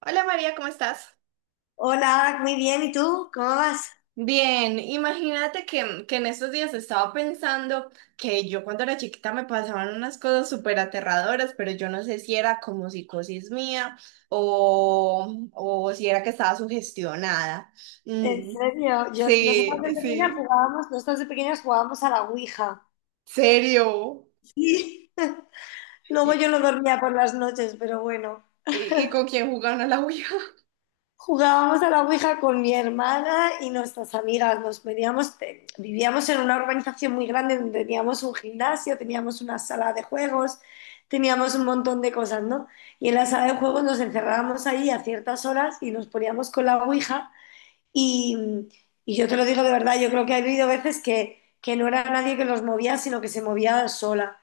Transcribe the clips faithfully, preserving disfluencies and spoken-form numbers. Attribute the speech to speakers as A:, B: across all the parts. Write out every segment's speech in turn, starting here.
A: Hola María, ¿cómo estás?
B: Hola, muy bien, ¿y tú? ¿Cómo vas?
A: Bien, imagínate que, que en estos días estaba pensando que yo cuando era chiquita me pasaban unas cosas súper aterradoras, pero yo no sé si era como psicosis mía o, o si era que estaba sugestionada.
B: En
A: Mm,
B: serio, yo, nosotras
A: Sí,
B: de pequeñas
A: sí,
B: jugábamos, nosotras de pequeñas jugábamos a la Ouija.
A: serio.
B: Sí.
A: ¿Y,
B: Luego yo no
A: y,
B: dormía por las noches, pero bueno.
A: y con quién jugaban a la Ouija?
B: Jugábamos a la Ouija con mi hermana y nuestras amigas. Nos veníamos, te- vivíamos en una urbanización muy grande donde teníamos un gimnasio, teníamos una sala de juegos, teníamos un montón de cosas, ¿no? Y en la sala de juegos nos encerrábamos ahí a ciertas horas y nos poníamos con la Ouija. Y, y yo te lo digo de verdad, yo creo que ha habido veces que, que, no era nadie que los movía, sino que se movía sola.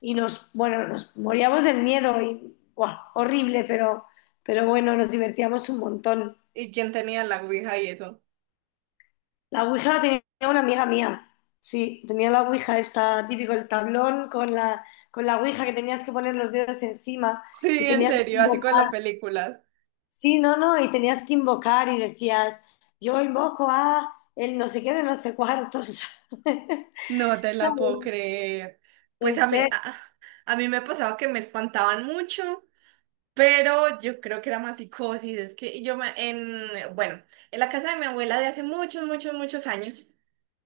B: Y nos, bueno, nos moríamos del miedo y, guau, horrible, pero, pero, bueno, nos divertíamos un montón.
A: ¿Y quién tenía la Ouija y eso?
B: La Ouija la tenía una amiga mía, sí, tenía la Ouija esta, típico el tablón con la, con la Ouija, que tenías que poner los dedos encima y
A: Sí, en
B: tenías que
A: serio, así con las
B: invocar,
A: películas.
B: sí, no, no, y tenías que invocar y decías, yo invoco a el no sé qué de no sé cuántos.
A: No te la puedo creer. Pues
B: En
A: a mí,
B: serio,
A: a, a mí me pasaba que me espantaban mucho, pero yo creo que era más psicosis. Es que yo me, en, bueno, en la casa de mi abuela de hace muchos, muchos, muchos años,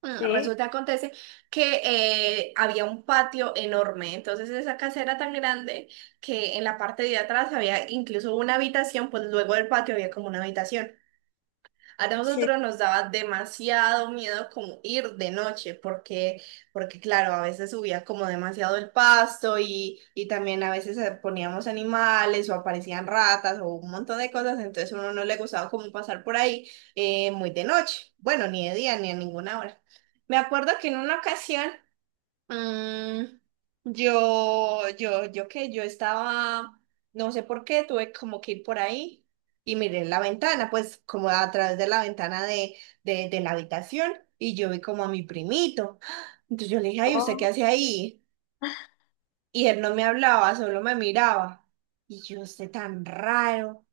A: mm,
B: sí,
A: resulta, acontece que eh, había un patio enorme. Entonces esa casa era tan grande que en la parte de atrás había incluso una habitación, pues luego del patio había como una habitación. A
B: sí.
A: nosotros nos daba demasiado miedo como ir de noche, porque, porque claro, a veces subía como demasiado el pasto y, y también a veces eh, poníamos animales o aparecían ratas o un montón de cosas, entonces a uno no le gustaba como pasar por ahí eh, muy de noche, bueno, ni de día ni a ninguna hora. Me acuerdo que en una ocasión Mm, yo, yo, yo qué, yo estaba, no sé por qué, tuve como que ir por ahí y miré en la ventana, pues como a través de la ventana de, de, de la habitación y yo vi como a mi primito. Entonces yo le dije, ay, ¿usted
B: Oh,
A: qué hace ahí? Y él no me hablaba, solo me miraba. Y yo, usted tan raro.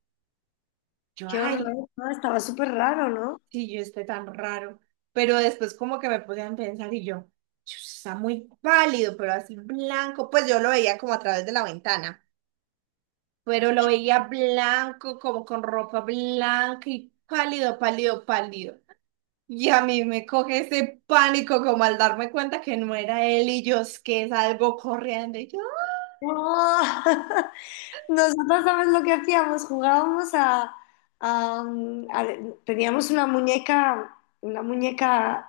A: Yo,
B: qué
A: ay.
B: horror, no, estaba súper raro, ¿no?
A: Sí, yo esté tan raro. Pero después como que me podían pensar y yo, "Chus, está muy pálido, pero así blanco". Pues yo lo veía como a través de la ventana, pero lo
B: Qué-
A: veía blanco, como con ropa blanca y pálido, pálido, pálido. Y a mí me coge ese pánico como al darme cuenta que no era él y yo es que salgo corriendo y yo,
B: ¡Oh! Nosotros, ¿sabes lo que hacíamos? Jugábamos a, a, mm, a- Teníamos una muñeca, una muñeca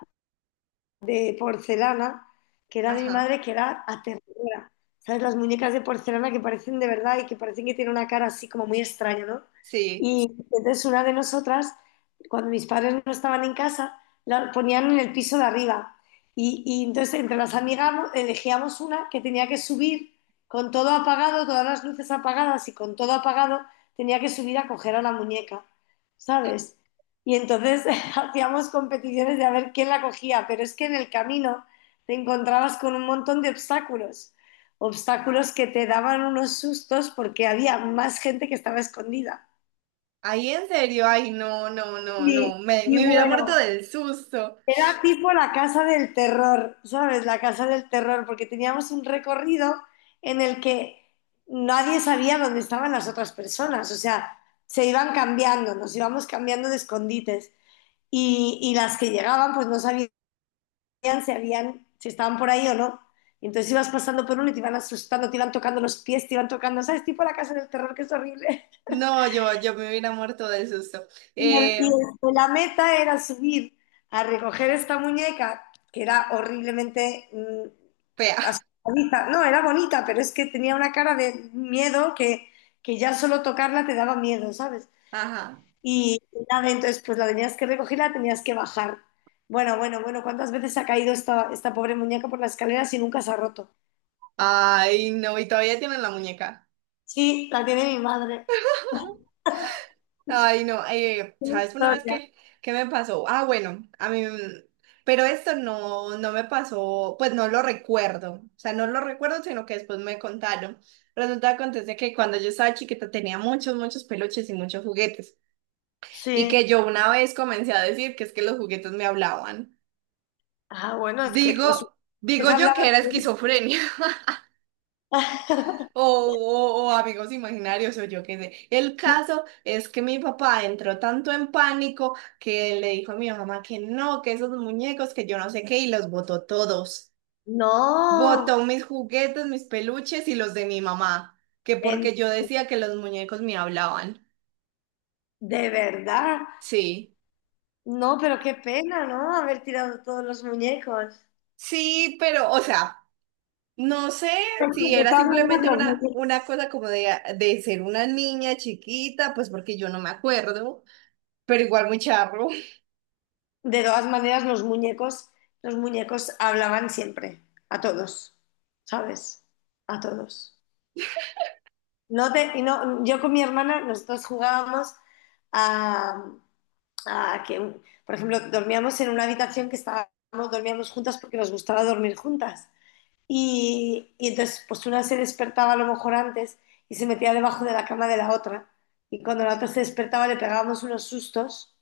B: de porcelana, que era de mi
A: ajá,
B: madre, que era aterradora. ¿Sabes? Las muñecas de porcelana que parecen de verdad y que parecen que tienen una cara así como muy extraña, ¿no?
A: sí.
B: Y entonces una de nosotras, cuando mis padres no estaban en casa, la ponían en el piso de arriba. Y, y entonces entre las amigas no- elegíamos una que tenía que subir con todo apagado, todas las luces apagadas y con todo apagado, tenía que subir a coger a la muñeca, ¿sabes? Y entonces hacíamos competiciones de a ver quién la cogía, pero es que en el camino te encontrabas con un montón de obstáculos, obstáculos que te daban unos sustos porque había más gente que estaba escondida.
A: Ahí en serio, ay, no, no, no,
B: Y,
A: no, me,
B: y
A: me hubiera muerto
B: bueno,
A: del susto.
B: era tipo la casa del terror, ¿sabes? La casa del terror, porque teníamos un recorrido en el que nadie sabía dónde estaban las otras personas, o sea, se iban cambiando, nos íbamos cambiando de escondites y, y las que llegaban pues no sabían si habían, si estaban por ahí o no. Y entonces ibas pasando por uno y te iban asustando, te iban tocando los pies, te iban tocando, ¿sabes? Tipo la casa del terror, que es horrible.
A: No, yo, yo me hubiera muerto del susto.
B: Y, el- y
A: Eh,
B: el- la meta era subir a recoger esta muñeca, que era horriblemente, mm,
A: Pea.
B: asustadiza. No, era bonita, pero es que tenía una cara de miedo que, que ya solo tocarla te daba miedo, ¿sabes?
A: Ajá.
B: Y nada, entonces pues la tenías que recoger, la tenías que bajar. Bueno, bueno, bueno, ¿cuántas veces ha caído esta, esta pobre muñeca por las escaleras y nunca se ha roto?
A: Ay, no, y todavía tienen la muñeca.
B: Sí, la tiene mi madre.
A: Ay, no, eh,
B: Qué
A: ¿sabes una vez
B: historia.
A: qué, qué me pasó? Ah, bueno, a mí, mm, pero esto no, no me pasó, pues no lo recuerdo. O sea, no lo recuerdo, sino que después me contaron. Resulta que acontece que cuando yo estaba chiquita tenía muchos, muchos peluches y muchos juguetes. Y
B: Sí.
A: que yo una vez comencé a decir que es que los juguetes me hablaban.
B: Ah, bueno, es que os,
A: Digo, digo
B: es
A: yo
B: hablar
A: que era
B: así.
A: esquizofrenia. O, o- o amigos imaginarios, o yo qué sé. El caso es que mi papá entró tanto en pánico que le dijo a mi mamá que no, que esos muñecos, que yo no sé qué, y los botó todos.
B: No,
A: Botó mis juguetes, mis peluches y los de mi mamá, que
B: en-
A: porque yo decía que los muñecos me hablaban.
B: de verdad.
A: Sí,
B: No, pero qué pena, ¿no? Haber tirado todos los muñecos.
A: sí, pero, o sea, no sé
B: De
A: si era
B: todas
A: simplemente
B: maneras, los
A: una,
B: muñecos,
A: una cosa como de, de ser una niña chiquita, pues porque yo no me acuerdo, pero igual muy charro.
B: de todas maneras, los muñecos, los muñecos hablaban siempre, a todos, ¿sabes? A todos. No te, y no, yo con mi hermana, nosotros jugábamos a, a que, un- por ejemplo, dormíamos en una habitación que estábamos, dormíamos juntas porque nos gustaba dormir juntas. Y, y entonces, pues una se despertaba a lo mejor antes y se metía debajo de la cama de la otra. Y cuando la otra se despertaba le pegábamos unos sustos,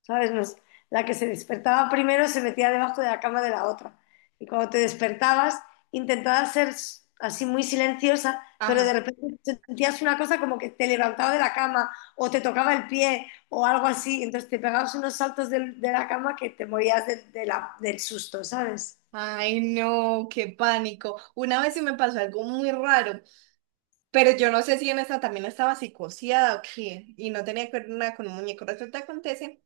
B: ¿sabes? Nos- la que se despertaba primero se metía debajo de la cama de la otra. Y cuando te despertabas, intentabas ser, s- así, muy silenciosa, pero de
A: Ajá.
B: repente sentías una cosa como que te levantaba de la cama o te tocaba el pie o algo así. Entonces te pegabas unos saltos del- de, la cama, que te morías de- de la- del susto, ¿sabes?
A: Ay, no, qué pánico. Una vez sí me pasó algo muy raro, pero yo no sé si en esta también estaba psicoseada o qué, y no tenía que ver nada con un muñeco. Resulta que acontece,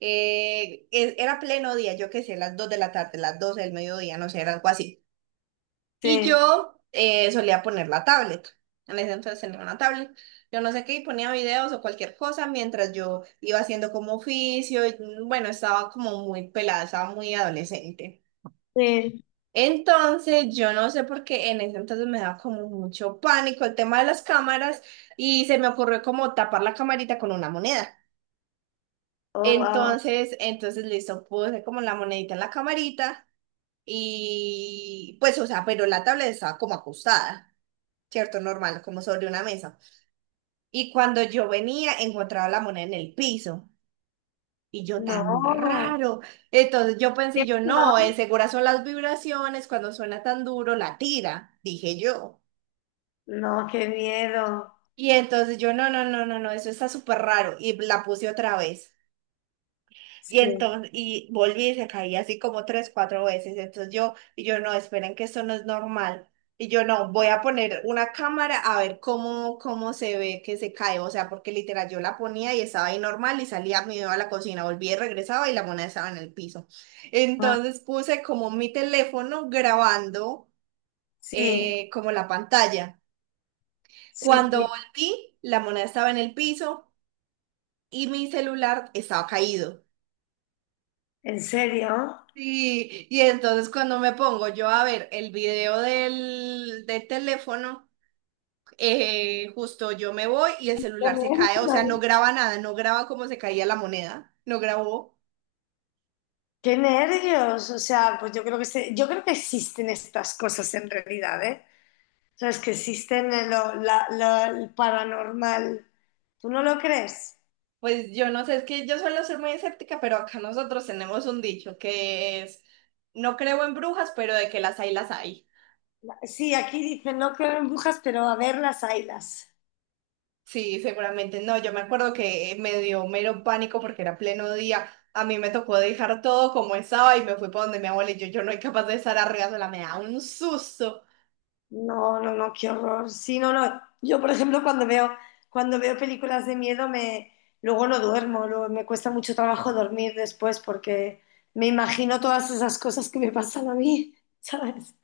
A: eh, e- era pleno día, yo qué sé, las dos de la tarde, las doce del mediodía, no sé, era algo así. Y
B: Sí,
A: yo eh, solía poner la tablet. En ese entonces tenía una tablet. Yo no sé qué, y ponía videos o cualquier cosa mientras yo iba haciendo como oficio. Y, mm, bueno, estaba como muy pelada, estaba muy adolescente.
B: sí.
A: Entonces, yo no sé por qué en ese entonces me daba como mucho pánico el tema de las cámaras y se me ocurrió como tapar la camarita con una moneda.
B: Oh, wow.
A: Entonces, entonces listo, puse como la monedita en la camarita y pues, o sea, pero la tablet estaba como acostada, ¿cierto? Normal, como sobre una mesa. Y cuando yo venía, encontraba la moneda en el piso. Y yo
B: No,
A: tan raro. Entonces yo
B: ¿qué
A: pensé, yo no, eh,
B: no?
A: segura son las vibraciones, cuando suena tan duro, la tira, dije yo.
B: No, qué miedo.
A: Y entonces yo, no, no, no, no, no, eso está súper raro. Y la puse otra vez. Y
B: Sí.
A: entonces, y volví y se caía así como tres, cuatro veces. Entonces yo, y yo, no, esperen que esto no es normal. Y yo, no, voy a poner una cámara a ver cómo, cómo se ve que se cae. O sea, porque literal yo la ponía y estaba ahí normal y salía, me iba a la cocina, volvía y regresaba y la moneda estaba en el piso.
B: Ah,
A: Entonces puse como mi teléfono grabando
B: sí,
A: eh, como la pantalla.
B: sí,
A: Cuando
B: sí.
A: volví, la moneda estaba en el piso y mi celular estaba caído.
B: ¿En serio?
A: Sí, y entonces cuando me pongo yo a ver el video del, del teléfono, eh, justo yo me voy y el
B: Qué
A: celular se cae, o sea, no
B: nervios.
A: graba nada, no graba cómo se caía la moneda, no grabó.
B: Qué nervios. O sea, pues yo creo que se- yo creo que existen estas cosas en realidad, ¿eh? Sabes que existen, eh, lo- la- la- el paranormal. ¿Tú no lo crees?
A: Pues yo no sé, es que yo suelo ser muy escéptica, pero acá nosotros tenemos un dicho que es, no creo en brujas, pero de que las hay, las hay.
B: Sí, aquí dicen no creo en brujas, pero a ver, las haylas.
A: Sí, seguramente no. Yo me acuerdo que me dio mero pánico porque era pleno día. A mí me tocó dejar todo como estaba y me fui para donde mi abuela y yo, yo no soy capaz de estar arriba sola, me da un susto.
B: No, no, no, qué horror. Sí, no, no. Yo, por ejemplo, cuando veo, cuando veo películas de miedo, me, luego no duermo, luego me cuesta mucho trabajo dormir después porque me imagino todas esas cosas que me pasan a mí, ¿sabes?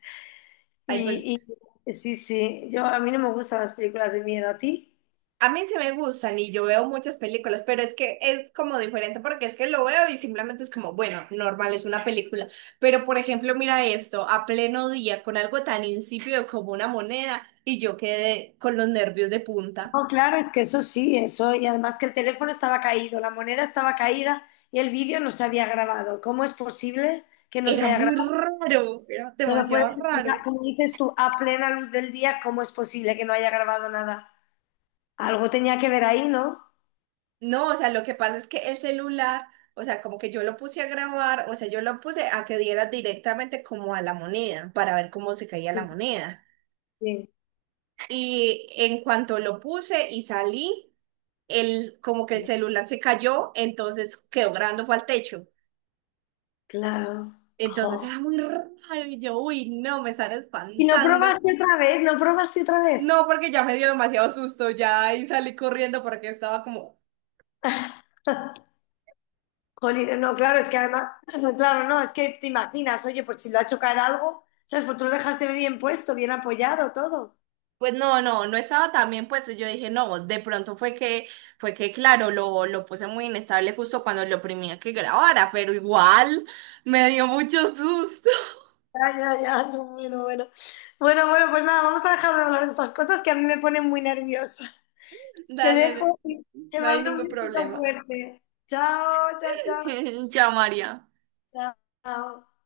A: Ay, pues
B: Y, y sí, sí, yo, a mí no me gustan las películas de miedo, ¿a ti?
A: a mí sí me gustan y yo veo muchas películas, pero es que es como diferente porque es que lo veo y simplemente es como, bueno, normal, es una película. Pero por ejemplo, mira esto, a pleno día con algo tan insípido como una moneda y yo quedé con los nervios de punta.
B: No, claro, es que eso sí. eso, Y además, que el teléfono estaba caído, la moneda estaba caída y el vídeo no se había grabado. ¿Cómo es posible que no se
A: Era
B: haya
A: muy
B: grabado?
A: raro, era
B: ¿Me lo
A: demasiado
B: puedes explicar?
A: raro.
B: Como dices tú, a plena luz del día, ¿cómo es posible que no haya grabado nada? Algo tenía que ver ahí, ¿no?
A: No, o sea, lo que pasa es que el celular, o sea, como que yo lo puse a grabar, o sea, yo lo puse a que diera directamente como a la moneda para ver cómo se caía la
B: Sí,
A: moneda.
B: sí.
A: Y en cuanto lo puse y salí, el, como que el celular se cayó, entonces quedó grabando fue al techo.
B: Claro.
A: Entonces
B: Jo.
A: era muy raro y yo, uy, no, me están
B: ¿Y no
A: espantando.
B: probaste otra vez? ¿No probaste otra vez?
A: No, porque ya me dio demasiado susto ya y salí corriendo porque estaba como,
B: Jolín, no, claro, es que además, claro, no, es que te imaginas, oye, pues si lo ha hecho caer algo, ¿sabes? Pues tú lo dejaste bien puesto, bien apoyado, todo.
A: pues no, no, no estaba tan bien puesto. Yo dije, no, de pronto fue que, fue que, claro, lo, lo puse muy inestable justo cuando lo oprimía que grabara, pero igual me dio mucho susto.
B: Ya, ya, ya, no, bueno, bueno. Bueno, bueno, pues nada, vamos a dejar de hablar de estas cosas que a mí me ponen muy nerviosa. Te
A: Dale,
B: dejo y te
A: no hay
B: mando un
A: ningún
B: besito
A: problema.
B: fuerte. Chao, chao, chao.
A: Ya, María.
B: Chao.